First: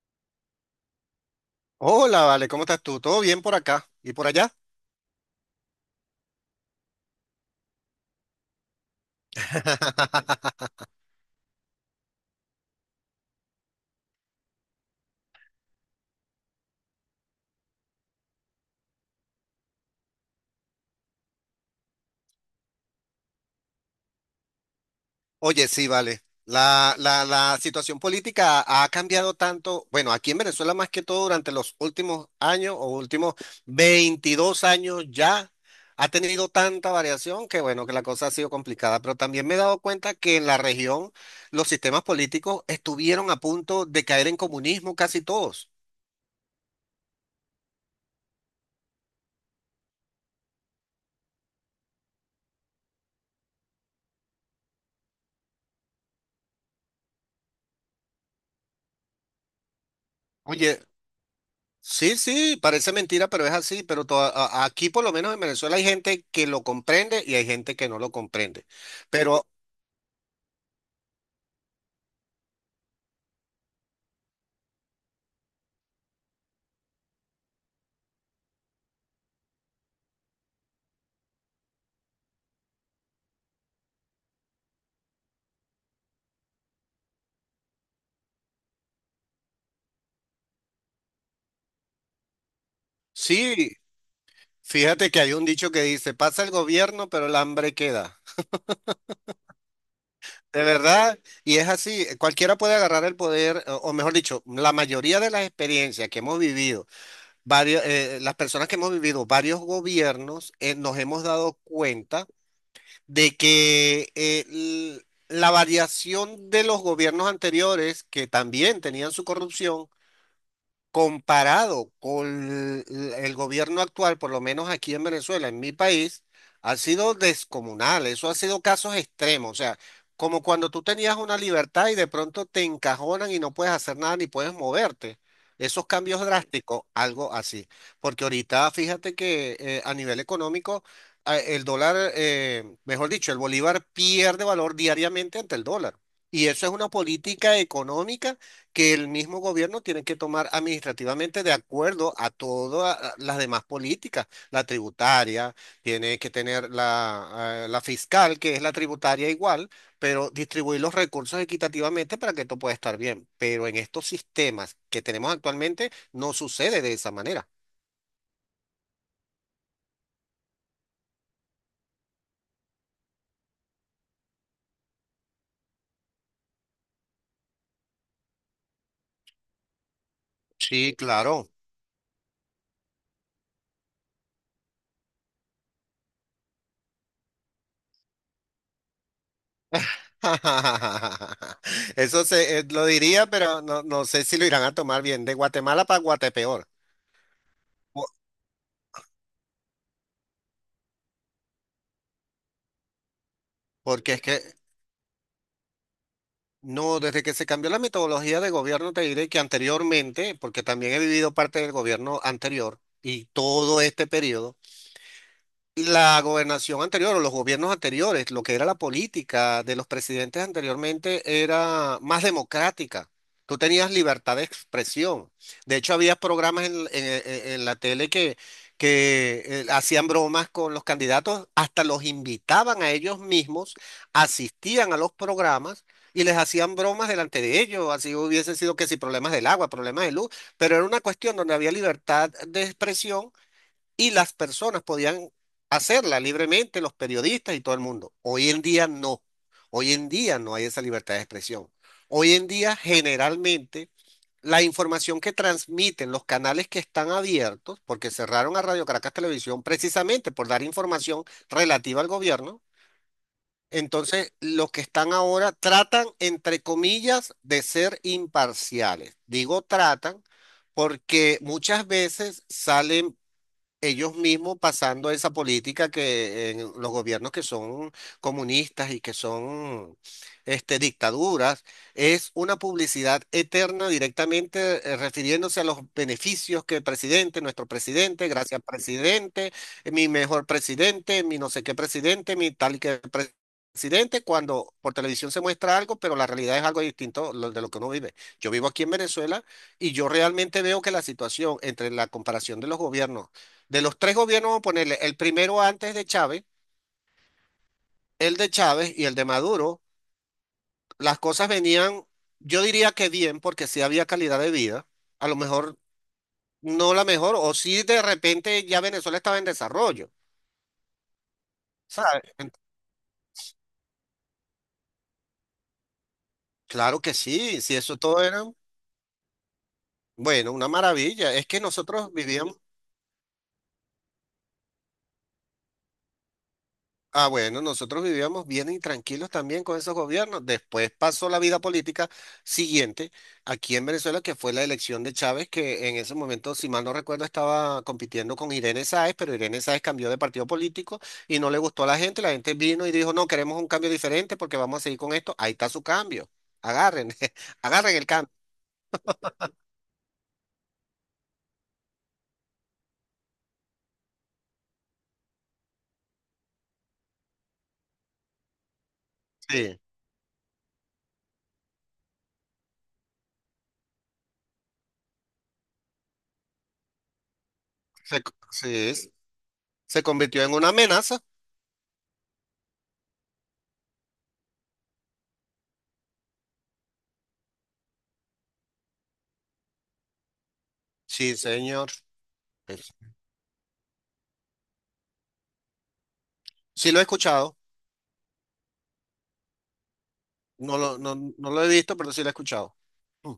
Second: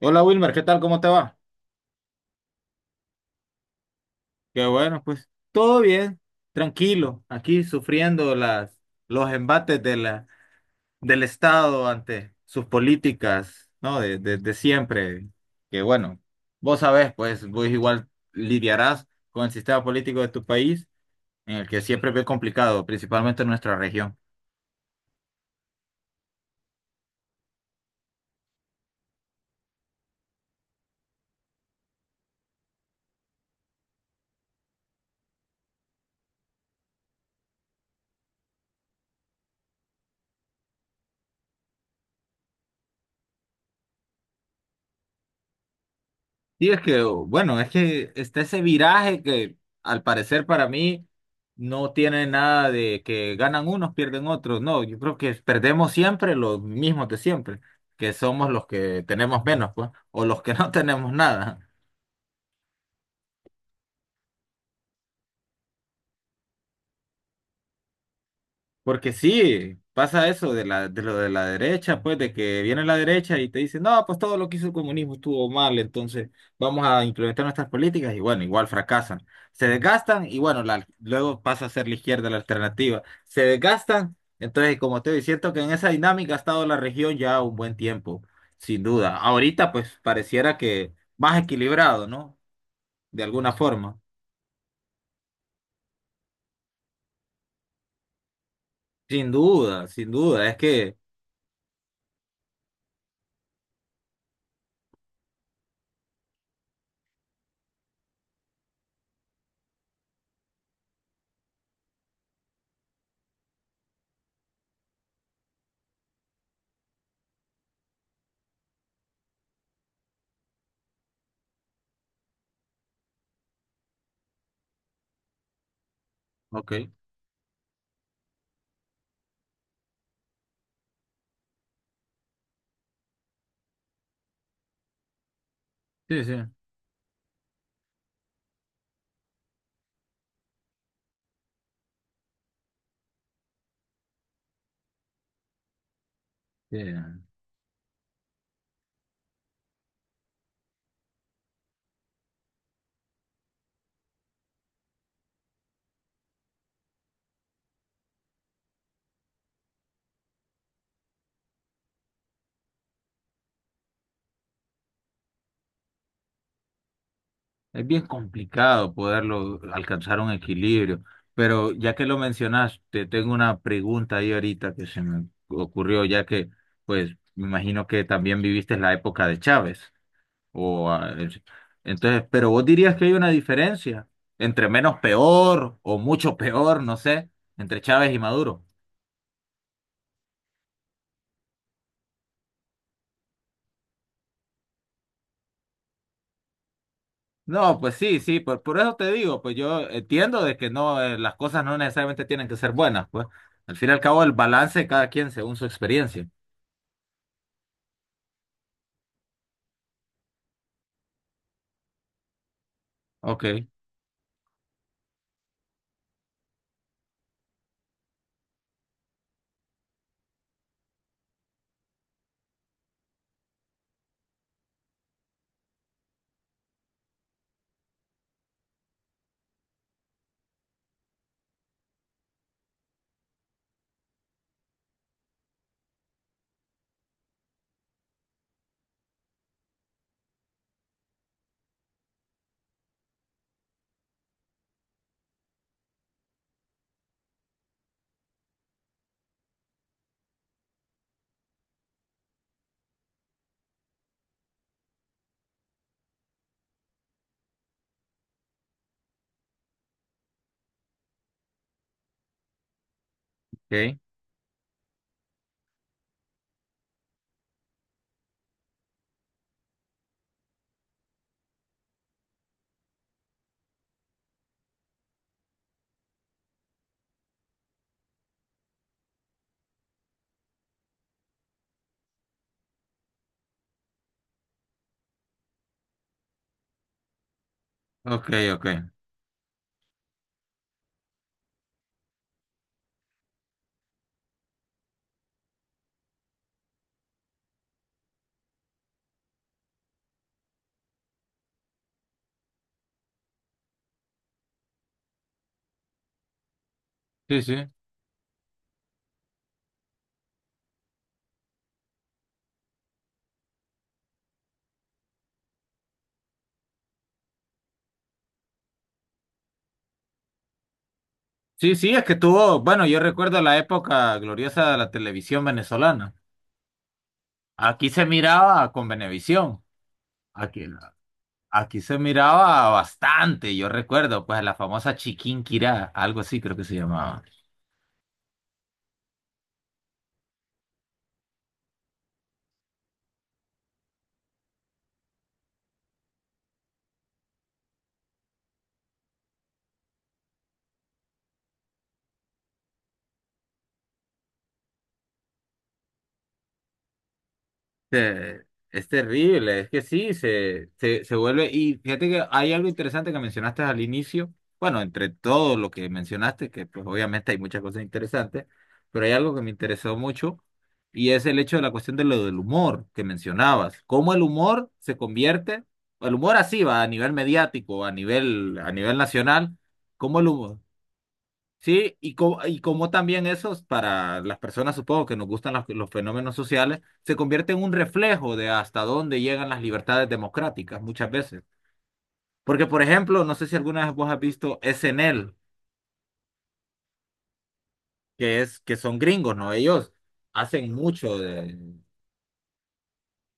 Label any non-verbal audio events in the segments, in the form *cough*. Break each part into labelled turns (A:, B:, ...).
A: Hola Wilmer, ¿qué tal? ¿Cómo te va?
B: Hola, vale, ¿cómo estás tú? ¿Todo bien por acá y por allá?
A: Qué bueno, pues todo bien, tranquilo, aquí sufriendo los embates de
B: *laughs*
A: del Estado ante sus políticas, ¿no? De siempre. Que bueno, vos sabés, pues vos igual lidiarás con el sistema político de tu país, en el que siempre es bien complicado, principalmente en nuestra región.
B: Oye, sí, vale. La situación política ha cambiado tanto, bueno, aquí en Venezuela más que todo durante los últimos años o últimos 22 años ya ha tenido tanta variación que bueno, que la cosa ha sido complicada, pero también me he dado cuenta que en la región los sistemas políticos estuvieron a punto de caer en comunismo casi todos.
A: Y es que, bueno, es que está ese viraje que al parecer para mí no tiene nada de que ganan unos, pierden otros. No, yo creo que perdemos siempre los mismos de siempre, que somos los que tenemos menos, pues, o los que *laughs* no
B: Oye,
A: tenemos nada.
B: sí, sí, parece mentira, pero es así. Pero aquí, por lo menos en Venezuela, hay gente que lo comprende y hay gente que no lo comprende.
A: Porque
B: Pero
A: sí, pasa eso de de lo de la derecha, pues, de que viene la derecha y te dice, no, pues todo lo que hizo el comunismo estuvo mal, entonces vamos a implementar nuestras políticas y bueno, igual fracasan. Se desgastan y bueno, luego pasa a ser la izquierda la alternativa. Se desgastan, entonces como te digo, siento que en esa dinámica ha estado la región ya un buen tiempo, sin duda. Ahorita pues pareciera que más equilibrado, ¿no? De alguna
B: sí,
A: forma.
B: fíjate que hay un dicho que dice, pasa el gobierno, pero el hambre queda.
A: Sin duda, sin duda, es
B: De
A: que...
B: verdad, y es así, cualquiera puede agarrar el poder, o mejor dicho, la mayoría de las experiencias que hemos vivido, varios, las personas que hemos vivido varios gobiernos, nos hemos dado cuenta de que la variación de los gobiernos anteriores, que también tenían su corrupción, comparado con el gobierno actual, por lo menos aquí en Venezuela, en mi país,
A: Ok,
B: ha sido descomunal. Eso ha sido casos extremos. O sea, como cuando tú tenías una libertad y de pronto te encajonan y no puedes hacer nada ni puedes moverte. Esos cambios
A: sí, sí.
B: drásticos, algo así. Porque ahorita fíjate que a nivel económico, el dólar, mejor dicho, el bolívar pierde valor diariamente ante el dólar. Y eso es
A: Sí.
B: una política económica que el mismo gobierno tiene que tomar administrativamente de acuerdo a todas las demás políticas, la tributaria, tiene que tener la la fiscal, que es la tributaria igual, pero distribuir los recursos equitativamente para que esto pueda estar bien. Pero en estos sistemas que tenemos actualmente no sucede de esa manera.
A: Es bien complicado poderlo alcanzar un equilibrio, pero ya que lo mencionas, te tengo una pregunta ahí ahorita que se me ocurrió, ya que pues me imagino que también viviste la época de Chávez o
B: Sí, claro.
A: entonces, pero vos dirías que hay una diferencia entre menos peor o mucho peor, no sé, entre Chávez y Maduro.
B: *laughs* Eso lo diría, pero no, no sé si lo irán a tomar bien, de Guatemala para Guatepeor.
A: No, pues
B: Po-
A: sí, sí, por eso te digo, pues yo entiendo de que no, las cosas no necesariamente tienen que ser buenas, pues al fin y al
B: Porque es
A: cabo el
B: que
A: balance de cada quien según su experiencia.
B: no, desde que se cambió la metodología de gobierno, te diré que anteriormente, porque también he vivido parte del gobierno anterior y
A: Ok,
B: todo este periodo. La gobernación anterior o los gobiernos anteriores, lo que era la política de los presidentes anteriormente era más democrática. Tú tenías libertad de expresión. De hecho, había programas en la tele que, que hacían bromas con los candidatos, hasta los invitaban a ellos mismos, asistían a los programas y les hacían bromas delante de ellos. Así hubiesen sido que si problemas del agua, problemas de luz, pero era una cuestión donde había libertad de expresión y las personas podían hacerla libremente, los periodistas y todo el mundo. Hoy en día no. Hoy en día no hay esa libertad de expresión. Hoy en día generalmente la información que transmiten los canales que están abiertos, porque cerraron a Radio Caracas Televisión precisamente por dar información relativa al gobierno,
A: ok,
B: entonces los que están ahora tratan, entre comillas, de ser imparciales. Digo tratan porque muchas veces salen ellos mismos pasando esa política que en los gobiernos que son comunistas y que son este, dictaduras, es una publicidad eterna directamente refiriéndose a los beneficios que el presidente, nuestro
A: ok,
B: presidente, gracias
A: ok.
B: presidente, mi mejor presidente, mi no sé qué presidente, mi tal y que pre- presidente, cuando por televisión se muestra algo, pero la realidad es algo distinto de lo que uno vive. Yo vivo aquí en Venezuela y yo realmente veo que la situación entre la comparación de los gobiernos de los 3 gobiernos, vamos a ponerle el primero antes de Chávez,
A: Sí, sí.
B: el de Chávez y el de Maduro, las cosas venían, yo diría que bien, porque sí había calidad de vida, a lo mejor no la mejor, o sí de repente ya Venezuela estaba en desarrollo,
A: Sí, sí, es que
B: ¿sabes?
A: tuvo, bueno, yo recuerdo la época gloriosa de la televisión venezolana.
B: Claro que sí, si
A: Aquí
B: eso
A: se
B: todo era,
A: miraba con Venevisión.
B: bueno,
A: Aquí,
B: una maravilla. Es que
A: aquí se
B: nosotros vivíamos,
A: miraba bastante, yo recuerdo, pues la famosa Chiquinquirá, algo así creo que se llamaba.
B: ah, bueno, nosotros vivíamos bien y tranquilos también con esos gobiernos. Después pasó la vida política siguiente aquí en Venezuela, que fue la elección de Chávez, que en ese momento, si mal no recuerdo, estaba compitiendo con Irene Sáez, pero Irene Sáez cambió de partido político y no le gustó a la gente. La gente vino y dijo, no, queremos un cambio diferente porque vamos a seguir con esto. Ahí está su cambio. Agarren, *laughs* agarren el cambio.
A: Eh, es terrible, es que sí, se vuelve. Y fíjate que hay algo interesante que mencionaste al inicio. Bueno, entre todo lo que mencionaste, que pues obviamente hay muchas cosas interesantes, pero hay algo que me
B: Sí,
A: interesó mucho y es el hecho de la cuestión de lo del humor que mencionabas. Cómo el humor se convierte, el humor así va a nivel mediático,
B: se,
A: a nivel
B: sí,
A: nacional,
B: se
A: cómo el
B: convirtió en
A: humor,
B: una amenaza.
A: sí, y, y como también esos, para las personas supongo que nos gustan los fenómenos sociales, se convierte en un reflejo de hasta dónde llegan las libertades democráticas muchas
B: Sí,
A: veces.
B: señor.
A: Porque, por
B: Eso.
A: ejemplo, no sé si alguna vez vos has visto SNL,
B: Sí, lo he escuchado.
A: que es, que son gringos, ¿no? Ellos hacen
B: No lo, no,
A: mucho
B: no
A: de...
B: lo he visto, pero sí lo he escuchado. Mm.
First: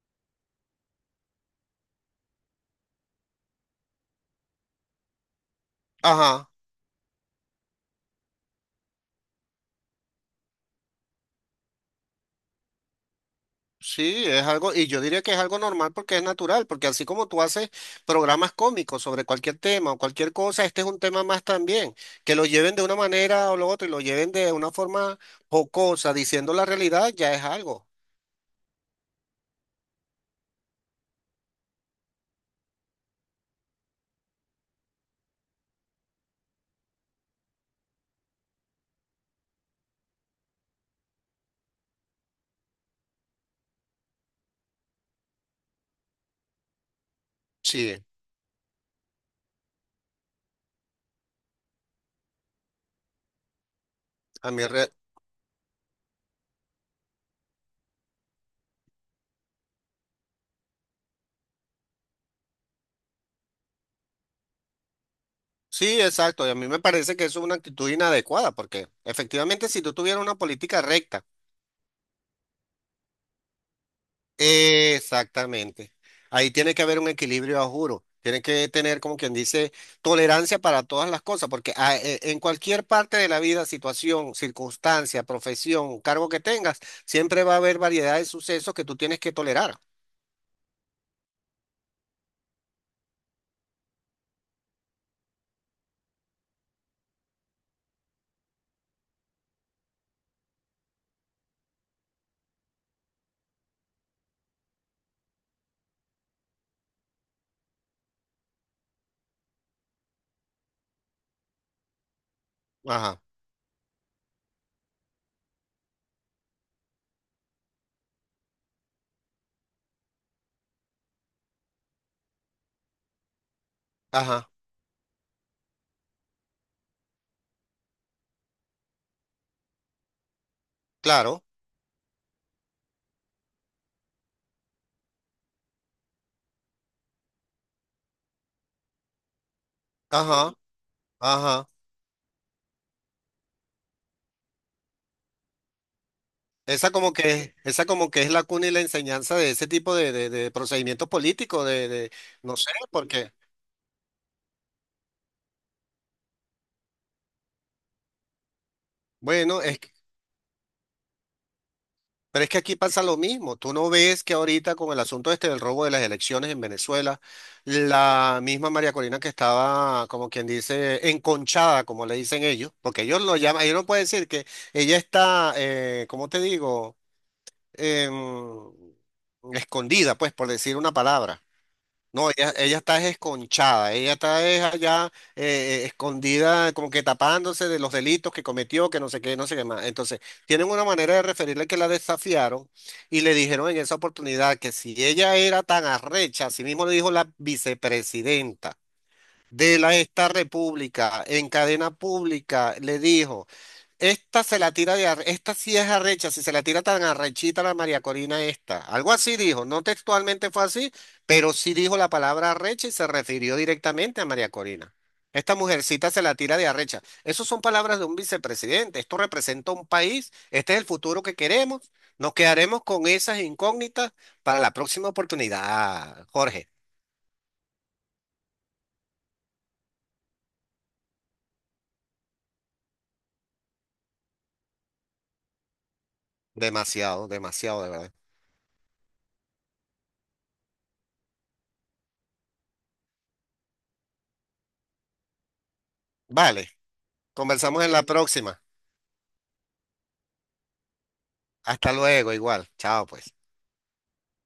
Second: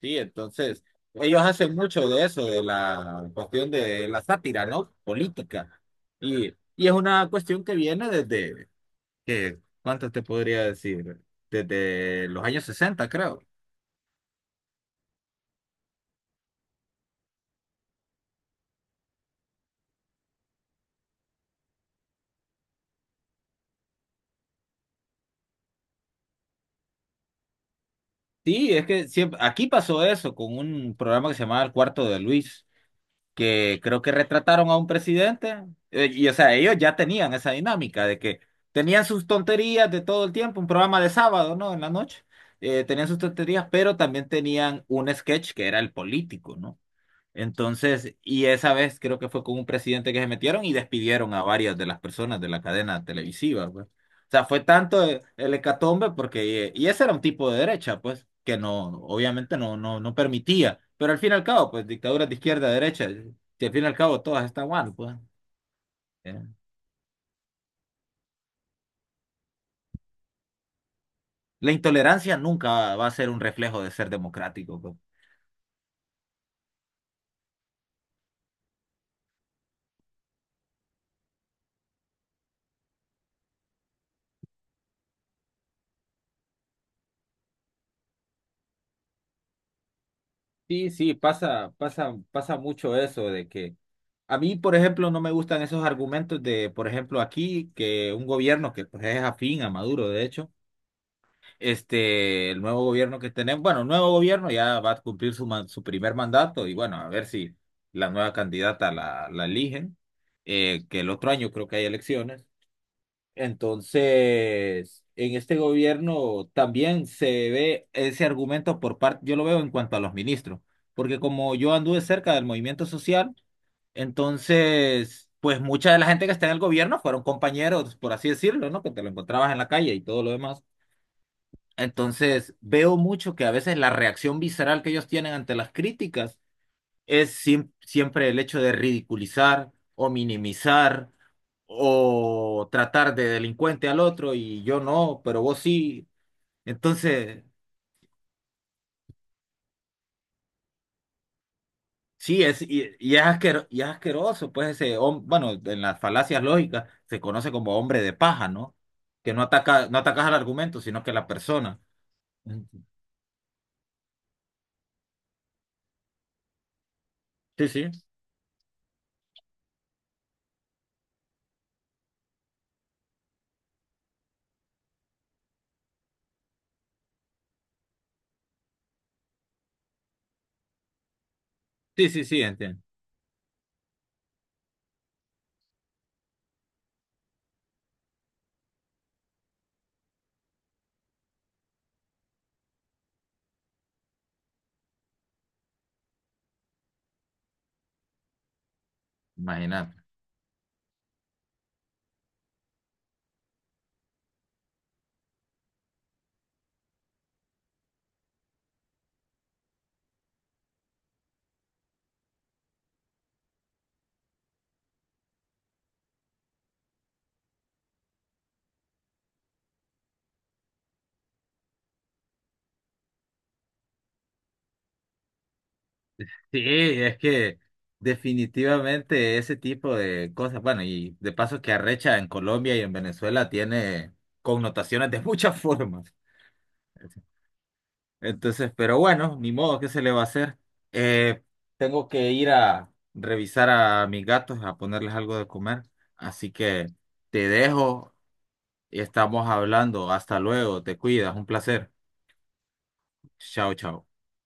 A: Sí, entonces, ellos hacen mucho de eso, de la cuestión de la sátira, ¿no? Política.
B: Ajá,
A: Y es una cuestión que viene desde ¿qué? ¿Cuántas te podría decir? Desde los años 60, creo.
B: sí, es algo, y yo diría que es algo normal porque es natural, porque así como tú haces programas cómicos sobre cualquier tema o cualquier cosa, este es un tema más también, que lo lleven de una manera o lo otro y lo lleven de una forma jocosa, diciendo la realidad, ya es algo.
A: Sí, es que siempre, aquí pasó eso con un programa que se llamaba El Cuarto de Luis, que creo que retrataron a un presidente, y o sea, ellos ya tenían esa dinámica de que tenían sus tonterías de todo el tiempo, un programa de sábado, ¿no? En la noche, tenían sus tonterías, pero también tenían un sketch que era el político, ¿no?
B: Sí,
A: Entonces, y esa vez creo que fue con un presidente que se metieron y despidieron a varias de las personas de la cadena televisiva, pues. O sea,
B: a
A: fue
B: mí re-
A: tanto el hecatombe porque, y ese era un tipo de derecha, pues, que no, obviamente no permitía. Pero al fin y al cabo, pues, dictaduras de izquierda a derecha, si al fin y al cabo todas están mal, pues.
B: sí, exacto,
A: eh.
B: y a mí me parece que eso es una actitud inadecuada, porque efectivamente si tú tuvieras una política recta...
A: La intolerancia nunca va a ser un reflejo de ser democrático, pues.
B: Exactamente. Ahí tiene que haber un equilibrio, a juro. Tiene que tener, como quien dice, tolerancia para todas las cosas, porque en cualquier parte de la vida, situación, circunstancia, profesión, cargo que tengas, siempre va a haber variedad de sucesos que tú tienes que tolerar.
A: Sí, sí, pasa mucho eso de que a mí, por ejemplo, no me gustan esos argumentos de, por ejemplo, aquí que un gobierno que pues, es afín a Maduro, de hecho, este, el nuevo gobierno que tenemos, bueno, el nuevo gobierno ya va a cumplir su, su primer mandato y bueno, a ver si la nueva candidata la eligen, que el otro año creo que hay elecciones.
B: Ajá,
A: Entonces, en este gobierno también se ve ese argumento por parte, yo lo veo en cuanto a los ministros, porque como yo anduve cerca del movimiento social,
B: ajá,
A: entonces, pues mucha de la gente que está en el gobierno fueron compañeros, por así decirlo, ¿no? Que te lo encontrabas en la calle y todo lo demás.
B: claro,
A: Entonces, veo mucho que a veces la reacción visceral que ellos tienen ante las críticas es siempre el hecho de ridiculizar o
B: ajá,
A: minimizar
B: ajá.
A: o tratar de delincuente al otro y yo no, pero vos sí. Entonces,
B: Esa como que es la cuna y la enseñanza de ese tipo de procedimientos políticos,
A: sí,
B: no sé,
A: y es
B: porque,
A: y es asqueroso, pues ese, bueno, en las falacias lógicas se conoce como hombre de paja, ¿no? Que no
B: bueno, es
A: ataca,
B: que...
A: no atacas al argumento, sino que a la persona.
B: Pero es que aquí pasa lo mismo. Tú no ves que ahorita con el asunto este del robo de las elecciones en Venezuela,
A: Sí, sí,
B: la misma María Corina que estaba, como quien dice, enconchada, como le dicen ellos, porque ellos lo llaman, ellos no pueden decir que ella está, ¿cómo te digo? Em, escondida, pues, por decir una palabra.
A: sí, sí,
B: No,
A: sí,
B: ella
A: entiendo.
B: está esconchada, ella está es allá escondida, como que tapándose de los delitos que cometió, que no sé qué, no sé qué más. Entonces, tienen una manera de referirle que la desafiaron y le dijeron en esa oportunidad que si ella era tan arrecha, así mismo le dijo la vicepresidenta de la,
A: Imagínate.
B: esta república en cadena pública, le dijo. Esta sí es arrecha, si se la tira tan arrechita la María Corina esta. Algo así dijo, no textualmente fue así, pero sí dijo la palabra arrecha y se refirió directamente a María Corina. Esta mujercita se la tira de arrecha. Esas son palabras de un vicepresidente. Esto representa un país. Este es el futuro que queremos. Nos quedaremos con esas incógnitas para la próxima oportunidad.
A: Sí,
B: Jorge,
A: es que definitivamente ese tipo de cosas, bueno, y de paso que arrecha en Colombia y en Venezuela tiene connotaciones de muchas formas.
B: demasiado, demasiado de verdad.
A: Entonces, pero bueno, ni modo, ¿qué se le va a hacer? Eh, tengo que ir a revisar a mis gatos, a ponerles algo de comer. Así
B: Vale,
A: que te
B: conversamos en la
A: dejo
B: próxima.
A: y estamos hablando. Hasta luego, te cuidas, un placer.
B: Hasta luego, igual. Chao, pues.
A: Chao, chao.